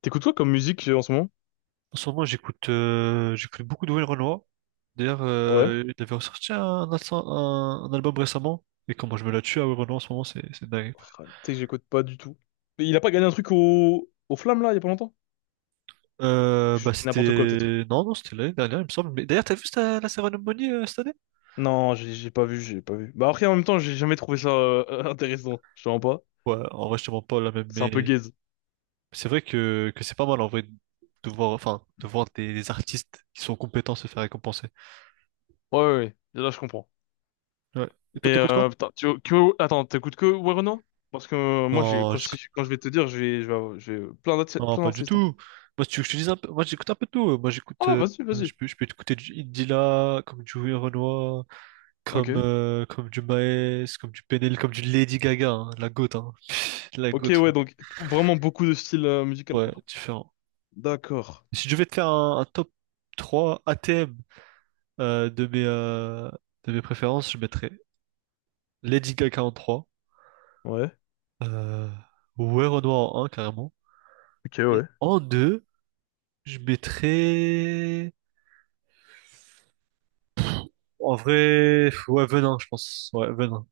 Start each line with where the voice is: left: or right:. left: T'écoutes quoi comme musique en ce moment?
right: En ce moment, j'écoute j'écoute beaucoup de Will Renoir. D'ailleurs,
left: Ouais.
right: il avait ressorti un album récemment. Et comment je me la tue à Will Renoir en ce moment, c'est dingue.
left: Oh, tu sais que j'écoute pas du tout. Mais il a pas gagné un truc au Flamme là, il y a pas longtemps? Je
right: Bah
left: dis n'importe quoi peut-être.
right: c'était... Non, non, c'était l'année dernière, il me semble. Mais d'ailleurs, la cérémonie cette année?
left: Non, j'ai pas vu, j'ai pas vu. Bah après en même temps, j'ai jamais trouvé ça intéressant. Je te mens pas.
right: Ouais, en vrai, je te mens pas là même,
left: C'est un peu
right: mais
left: gaze.
right: c'est vrai que c'est pas mal en vrai de voir, enfin, de voir des artistes qui sont compétents se faire récompenser.
left: Ouais, ouais, ouais. Là, je comprends.
right: Ouais. Et toi,
left: Mais
right: t'écoutes quoi?
left: putain, attends, t'écoutes que Werenoi? Parce que moi, j'ai
right: Non,
left: quand, si- quand je vais te dire, je vais, avoir- je vais- plein d'artistes,
right: non,
left: plein
right: pas du
left: d'artistes, hein.
right: tout. Moi, si tu veux que je te dise un peu, moi j'écoute un peu de tout. Moi, j'écoute,
left: Ah, vas-y, vas-y.
right: je peux écouter du Indila, comme du Louis Renoir,
left: Ok.
right: comme, comme du Maes, comme du Penel, comme du Lady Gaga, hein, la goat, hein. La
left: Ok,
right: goat,
left: ouais, donc vraiment beaucoup de styles musicaux
right: ouais, ouais,
left: quoi.
right: différent.
left: D'accord.
right: Si je devais te faire un top 3 ATM euh, de mes, euh, de mes préférences, je mettrais Lady Gaga en trois,
left: Ouais.
right: euh, Louis Renoir en un carrément.
left: Ok,
right: Et
left: ouais.
right: en 2 je mettrais. En vrai, ouais, Venin, je pense. Ouais, Venin.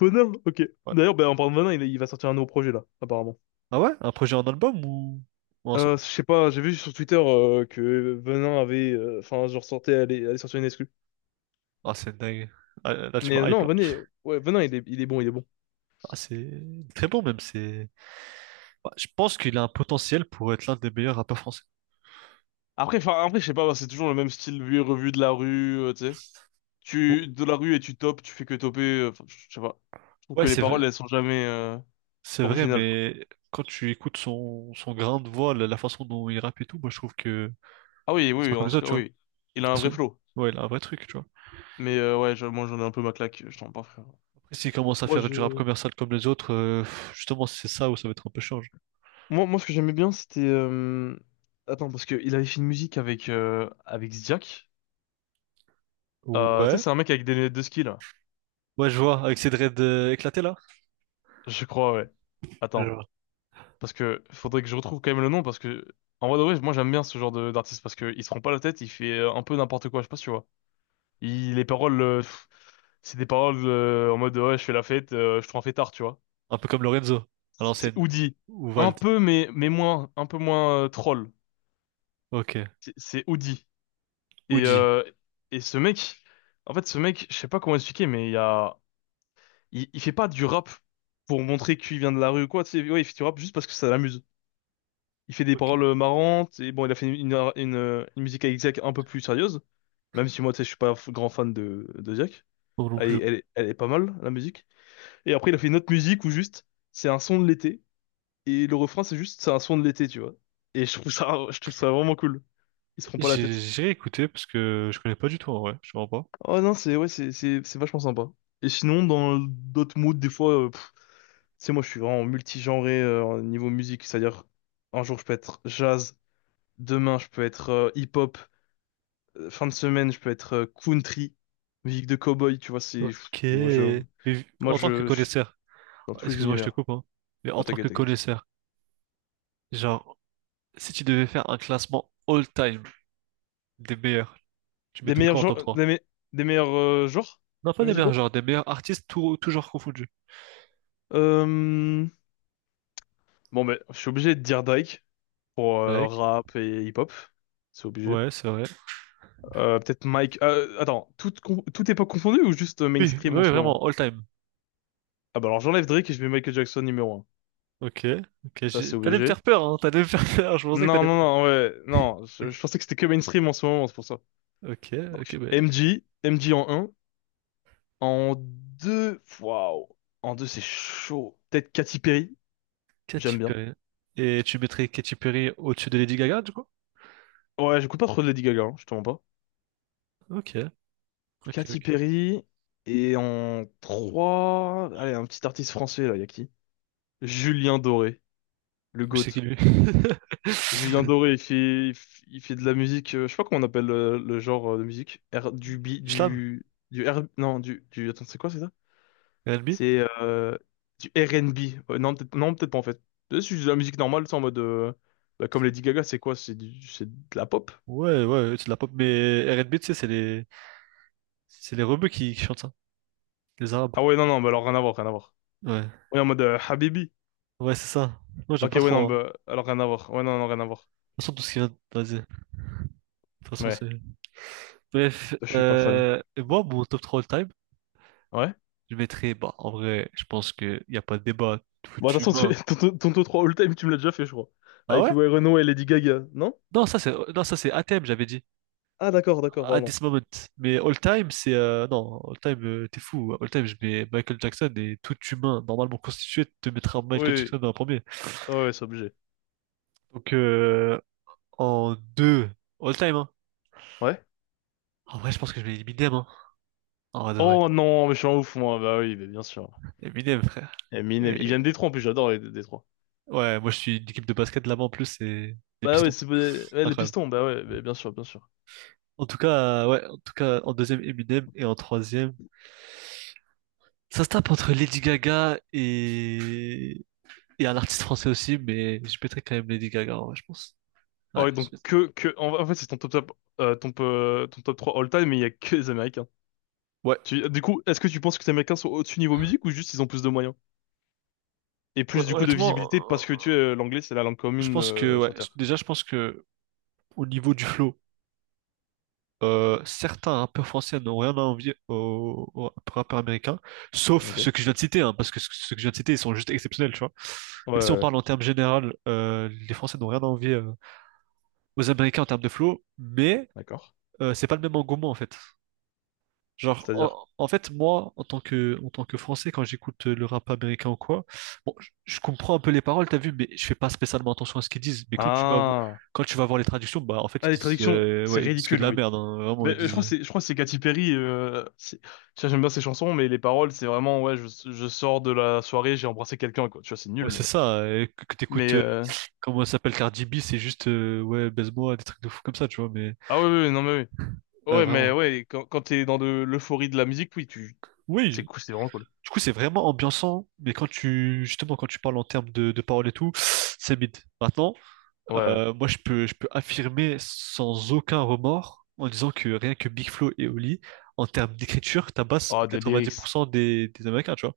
left: Venin, ok.
right: Ouais.
left: D'ailleurs, ben, en parlant de Venin, il va sortir un nouveau projet là, apparemment.
right: Ah ouais? Un projet en album ou un son?
left: Je sais pas, j'ai vu sur Twitter que Venin avait, enfin, genre sortait, allait sortir une exclu.
right: Ah, c'est dingue. Ah, là, tu
left: Mais
right: m'as hype,
left: non,
right: là.
left: Venin, ouais, Venin, il est bon, il est bon.
right: Ah, c'est très bon, même. C'est... Ouais, je pense qu'il a un potentiel pour être l'un des meilleurs rappeurs français.
left: Après, enfin, après, je sais pas, c'est toujours le même style vu et revu de la rue, tu sais.
right: Ou-
left: De la rue et tu topes, tu fais que toper, enfin, je sais pas. Je trouve
right: Ouais,
left: que les
right: c'est vrai.
left: paroles, elles sont jamais,
right: C'est vrai,
left: originales, quoi.
right: mais quand tu écoutes son, son grain de voix, la façon dont il rappe et tout, moi, je trouve que
left: Ah oui, oui,
right: c'est
left: oui,
right: pas comme
left: en
right: les
left: tout cas,
right: autres, tu vois.
left: oui. Il a un vrai
right: Son-
left: flow.
right: Ouais, il a un vrai truc, tu vois.
left: Mais, ouais, moi, j'en ai un peu ma claque, je t'en parle, frère.
right: Après, s'il commence à
left: Moi,
right: faire
left: je,
right: du rap commercial comme les autres, justement, c'est ça où ça va être un peu change.
left: moi, ce que j'aimais bien, c'était. Attends, parce qu'il avait fait une musique avec Ziak. Tu sais,
right: Ouais.
left: c'est un mec avec des lunettes de ski, là.
right: Ouais, je vois, avec ses dreads éclatés, là.
left: Je crois, ouais.
right: Je
left: Attends,
right: vois.
left: parce que faudrait que je retrouve quand même le nom, parce que. En vrai, de vrai, moi, j'aime bien ce genre de d'artiste, parce qu'il se prend pas la tête, il fait un peu n'importe quoi, je sais pas si tu vois. Les paroles, c'est des paroles en mode, ouais, je fais la fête, je te rends fêtard, tu vois.
right: Un peu comme Lorenzo, à
left: C'est
right: l'ancienne.
left: Oudi.
right: Ou
left: Un
right: Vald.
left: peu, mais moins, un peu moins troll.
right: Ok.
left: C'est Oudi.
right: Ou
left: Et,
right: G.
left: euh, et ce mec, en fait, ce mec, je sais pas comment expliquer, mais il y a, il fait pas du rap pour montrer qu'il vient de la rue ou quoi, tu sais. Ouais, il fait du rap juste parce que ça l'amuse. Il fait des
right: Ok.
left: paroles marrantes, et bon, il a fait une musique avec Ziak un peu plus sérieuse, même si moi, tu sais, je suis pas grand fan de Ziak.
right: Non, non
left: Elle,
right: plus.
left: est- elle, est- elle est pas mal, la musique. Et après, il a fait une autre musique où juste, c'est un son de l'été, et le refrain, c'est juste, c'est un son de l'été, tu vois. Et je trouve ça vraiment cool. Il se prend pas la
right: J'ai
left: tête.
right: j'ai écouté parce que je connais pas du tout en vrai. Je comprends pas.
left: Oh non, c'est ouais, c'est vachement sympa. Et sinon, dans d'autres moods, des fois, tu sais, moi, je suis vraiment multigenré au niveau musique. C'est-à-dire, un jour, je peux être jazz, demain, je peux être hip-hop, fin de semaine, je peux être country, musique de cowboy. Tu vois, c'est pff,
right: Ok. Mais
left: moi,
right: en tant que
left: je suis
right: connaisseur,
left: dans tous les
right: excuse-moi, je te
left: univers.
right: coupe, hein. Mais en
left: Ah,
right: tant que
left: t'inquiète, t'inquiète.
right: connaisseur, genre, si tu devais faire un classement all-time des meilleurs, tu
left: Des
right: mettrais
left: meilleurs
right: quoi en top
left: genres,
right: trois?
left: des meilleurs genres
right: Non, pas des meilleurs,
left: musicaux?
right: genre des meilleurs artistes tout, toujours confondus.
left: Euh, Bon, ben, je suis obligé de dire Drake pour rap et hip-hop. C'est obligé.
right: Ouais, c'est vrai.
left: Peut-être Mike, attends, toute époque confondue ou juste
right: Oui, oui,
left: mainstream en ce moment?
right: vraiment, all time.
left: Ah bah alors j'enlève Drake et je mets Michael Jackson numéro un.
right: Ok, ok,
left: Ça c'est
right: t'allais me faire
left: obligé.
right: peur, hein, t'allais me faire peur, je pensais que
left: Non,
right: t'allais...
left: non, non, ouais, non, je pensais que c'était que mainstream en ce moment, c'est pour ça.
right: Ok, ok,
left: Donc,
right: ben,
left: MJ, MJ en un. En deux, waouh. En 2 c'est chaud. Peut-être Katy Perry, j'aime
right: Katy
left: bien.
right: Perry. Et tu mettrais Katy Perry au-dessus de Lady Gaga, du coup?
left: Ouais, j'écoute pas trop de Lady Gaga, hein, je te mens pas.
right: Ok, ok,
left: Katy
right: ok.
left: Perry. Et en trois, allez, un petit artiste français là, y a qui? Julien Doré, le
right: Je sais qui
left: GOAT.
right: lui.
left: Julien Doré, il fait de la musique, je sais pas comment on appelle genre de musique. Du B,
right: Du slam?
left: du R, non, attends, c'est quoi, c'est ça?
right: R&B?
left: C'est du R&B. Non, peut-être, non, peut-être pas en fait. C'est juste de la musique normale, c'est en mode, bah, comme Lady Gaga, c'est quoi? C'est de la pop?
right: Ouais, ouais, c'est de la pop, mais R&B, tu sais, c'est les... C'est les rebeux qui chantent ça, les Arabes.
left: Ah ouais, non, non, bah alors rien à voir, rien à voir.
right: Ouais,
left: Ouais, en mode Habibi.
right: ouais, c'est ça. Moi, j'aime
left: Ok,
right: pas
left: ouais, non,
right: trop, hein.
left: bah alors rien à voir. Ouais, non, non, rien à voir.
right: De toute façon, tout ce qui vient... de Vas-y, de toute façon,
left: Ouais,
right: c'est... Bref,
left: je suis pas fan.
right: et moi, mon top 3 all-time,
left: Ouais.
right: je mettrais, bah, en vrai, je pense qu'il n'y a pas de débat, tout
left: Bon, attention,
right: humain.
left: ton top 3 all-time, tu me l'as déjà fait, je crois.
right: Ah
left: Avec
right: ouais?
left: ouais, Renaud et Lady Gaga, non?
right: Non, ça c'est non, ça c'est à thème j'avais dit.
left: Ah d'accord, d'accord,
right: At
left: pardon.
right: this moment. Mais all time, c'est non, all time, t'es fou. All time, je mets Michael Jackson et tout humain normalement constitué te mettra Michael
left: Oui,
right: Jackson en premier.
left: oui, ouais, c'est obligé.
right: Donc en deux, all time, hein.
left: Ouais.
right: En vrai, je pense que je mets Eminem, hein. En vrai de vrai.
left: Oh non, mais je suis un ouf, moi. Bah oui, mais bien sûr.
right: Eminem, frère.
left: Eminem, il vient
right: Et
left: de Détroit en plus, j'adore les Détroit.
right: ouais, moi je suis une équipe de basket là-bas en plus, c'est des
left: Bah ouais,
right: pistons.
left: c'est ouais, les
right: Incroyable.
left: Pistons, bah ouais, bah bien sûr, bien sûr.
right: En tout cas, ouais, en tout cas, en deuxième Eminem et en troisième. Ça se tape entre Lady Gaga et un artiste français aussi, mais je mettrais quand même Lady Gaga, en vrai, je pense. Ouais,
left: Oh, et donc
right: je-
left: que en fait, c'est ton top ton top 3 all time, mais il y a que les Américains.
right: ouais.
left: Du coup, est-ce que tu penses que les Américains sont au-dessus niveau musique ou juste ils ont plus de moyens? Et plus du coup de
right: Honnêtement,
left: visibilité
right: euh,
left: parce que tu sais, l'anglais, c'est la langue
right: je
left: commune
right: pense que, ouais,
left: sur Terre.
right: déjà, je pense que au niveau du flow, certains rappeurs français n'ont rien à envier aux, aux rappeurs américains, sauf
left: Ok. Ouais,
right: ceux que je viens de citer, hein, parce que ceux que je viens de citer, ils sont juste exceptionnels, tu vois.
left: ouais,
right: Mais si on
left: ouais,
right: parle en termes général, les Français n'ont rien à envier aux Américains en termes de flow, mais
left: d'accord.
right: c'est pas le même engouement, en fait. Genre,
left: C'est-à-dire.
right: en fait, moi, en tant que Français, quand j'écoute le rap américain ou quoi, bon, je comprends un peu les paroles, t'as vu, mais je fais pas spécialement attention à ce qu'ils disent. Mais
left: Ah.
right: quand tu vas voir les traductions, bah, en fait, ils
left: Ah, les
right: disent,
left: traductions, c'est
right: ouais, ils disent que de
left: ridicule,
right: la
left: oui.
right: merde, hein, vraiment,
left: Mais,
right: ils
left: euh, je crois que
right: disent,
left: c'est, je crois que c'est Katy Perry. Tu vois, j'aime bien ses chansons, mais les paroles, c'est vraiment, ouais, je sors de la soirée, j'ai embrassé quelqu'un, quoi. Tu vois, c'est
right: ouais, c'est
left: nul.
right: ça, que t'écoutes,
left: Mais
right: comment ça s'appelle, Cardi B, c'est juste, ouais, baise-moi, des trucs de fou comme ça, tu vois, mais,
left: ah ouais, ouais, ouais, non mais ouais, ouais, mais
right: vraiment.
left: ouais, quand t'es dans de l'euphorie de la musique, oui, c'est
right: Oui,
left: cool, c'est vraiment cool.
right: du coup, c'est vraiment ambiançant, mais quand tu, justement, quand tu parles en termes de paroles et tout, c'est mid. Maintenant,
left: Ouais, ouais.
right: Moi, je peux affirmer sans aucun remords en disant que rien que Big Flo et Oli, en termes d'écriture, tabassent
left: Ah, de lyrics.
right: 90% des Américains, tu vois.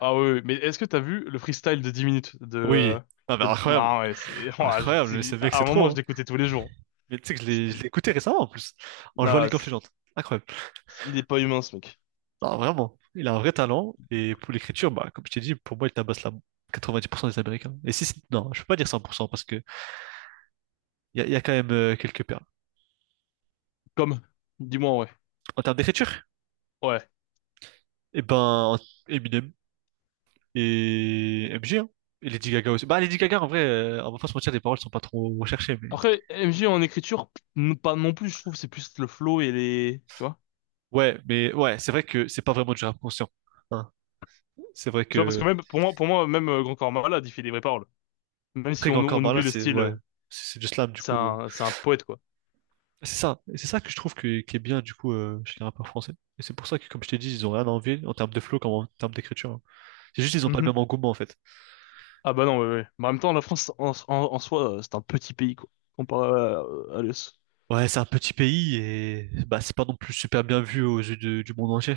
left: Ah ouais, ouais. Mais est-ce que t'as vu le freestyle de 10 minutes de,
right: Oui.
left: euh,
right: Ah, mais
left: de...
right: incroyable.
left: Ah ouais,
right: Incroyable. C'est vrai que
left: à
right: c'est
left: un moment,
right: trop,
left: je
right: hein.
left: l'écoutais tous les jours.
right: Mais tu sais que je
left: C'était-
right: l'ai écouté récemment en plus, en jouant à
left: Non.
right: League of Legends. Incroyable.
left: Il est pas humain, ce mec.
right: Non, vraiment. Il a un vrai talent. Et pour l'écriture, bah, comme je t'ai dit, pour moi, il tabasse la 90% des Américains. Et si, non, je peux pas dire 100% parce que il y a quand même quelques perles.
left: Comme, dis-moi, ouais,
right: En termes d'écriture,
left: ouais.
right: eh ben, Eminem. Et MG, hein. Et Lady Gaga aussi. Bah, Lady Gaga, en vrai, on va pas se mentir, les paroles sont pas trop recherchées, mais.
left: Après, MJ en écriture, pas non plus, je trouve, c'est plus le flow et les, tu vois?
right: Ouais, mais ouais, c'est vrai que c'est pas vraiment du rap conscient, hein. C'est vrai
left: Tu vois, parce que
right: que.
left: même, pour moi, même Grand Corps Malade, il fait des vraies paroles. Même si
right: Après,
left: on,
right: encore
left: on
right: par là,
left: oublie le
right: c'est.
left: style,
right: Ouais. C'est du slam, du
left: c'est
right: coup.
left: un, c'est un poète, quoi.
right: C'est ça. Et c'est ça que je trouve que, qui est bien, du coup, chez les rappeurs français. Et c'est pour ça que, comme je t'ai dit, ils ont rien à envier en termes de flow comme en termes d'écriture, hein. C'est juste, ils ont pas le
left: Mhm.
right: même engouement, en fait.
left: Ah bah non, ouais, ouais. Mais en même temps, la France, en soi, c'est un petit pays, quoi. Comparé à l'US.
right: Ouais, c'est un petit pays et. Bah, c'est pas non plus super bien vu aux yeux du monde entier.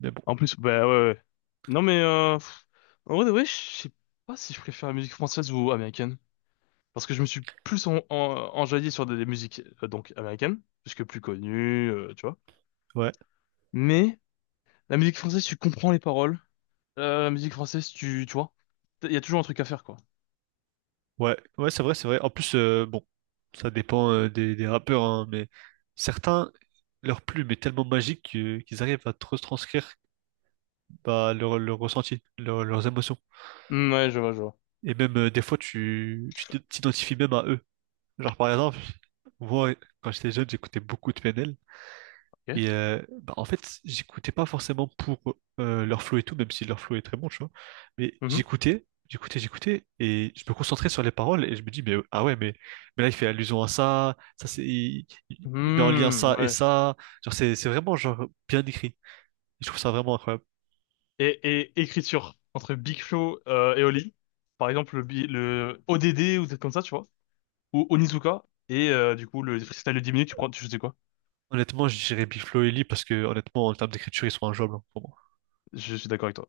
right: Mais bon.
left: En plus, bah ouais, ouais. Non mais, en vrai, de vrai, je sais pas si je préfère la musique française ou américaine. Parce que je me suis plus enjaillé sur des musiques, donc, américaines. Puisque plus connues, tu vois.
right: Ouais,
left: Mais, la musique française, tu comprends les paroles. La musique française, tu vois, il y a toujours un truc à faire, quoi.
right: ouais, ouais, c'est vrai, c'est vrai. En plus, bon, ça dépend des rappeurs, hein, mais certains, leur plume est tellement magique qu'ils arrivent à te retranscrire bah, leur ressenti, leurs émotions.
left: Hmm, ouais, je vois, je vois.
right: Et même des fois, tu t'identifies même à eux. Genre, par exemple, moi, quand j'étais jeune, j'écoutais beaucoup de PNL.
left: Ok.
right: Et bah, en fait, j'écoutais pas forcément pour leur flow et tout, même si leur flow est très bon, tu vois. Mais
left: Mhm.
right: j'écoutais, j'écoutais, j'écoutais, et je me concentrais sur les paroles et je me dis, mais ah ouais, mais là il fait allusion à ça, ça c'est, il met en lien
left: Hmm,
right: ça et
left: ouais.
right: ça. Genre c'est vraiment genre bien écrit. Je trouve ça vraiment incroyable.
left: Et, et écriture entre Big Flo et Oli, par exemple le ODD ou des trucs comme ça, tu vois, ou Onizuka et du coup le freestyle de 10 minutes, tu prends, tu sais quoi?
right: Honnêtement, je dirais Big Flo et Lee parce que honnêtement, en termes d'écriture, ils sont injouables hein, pour moi.
left: Je suis d'accord avec toi.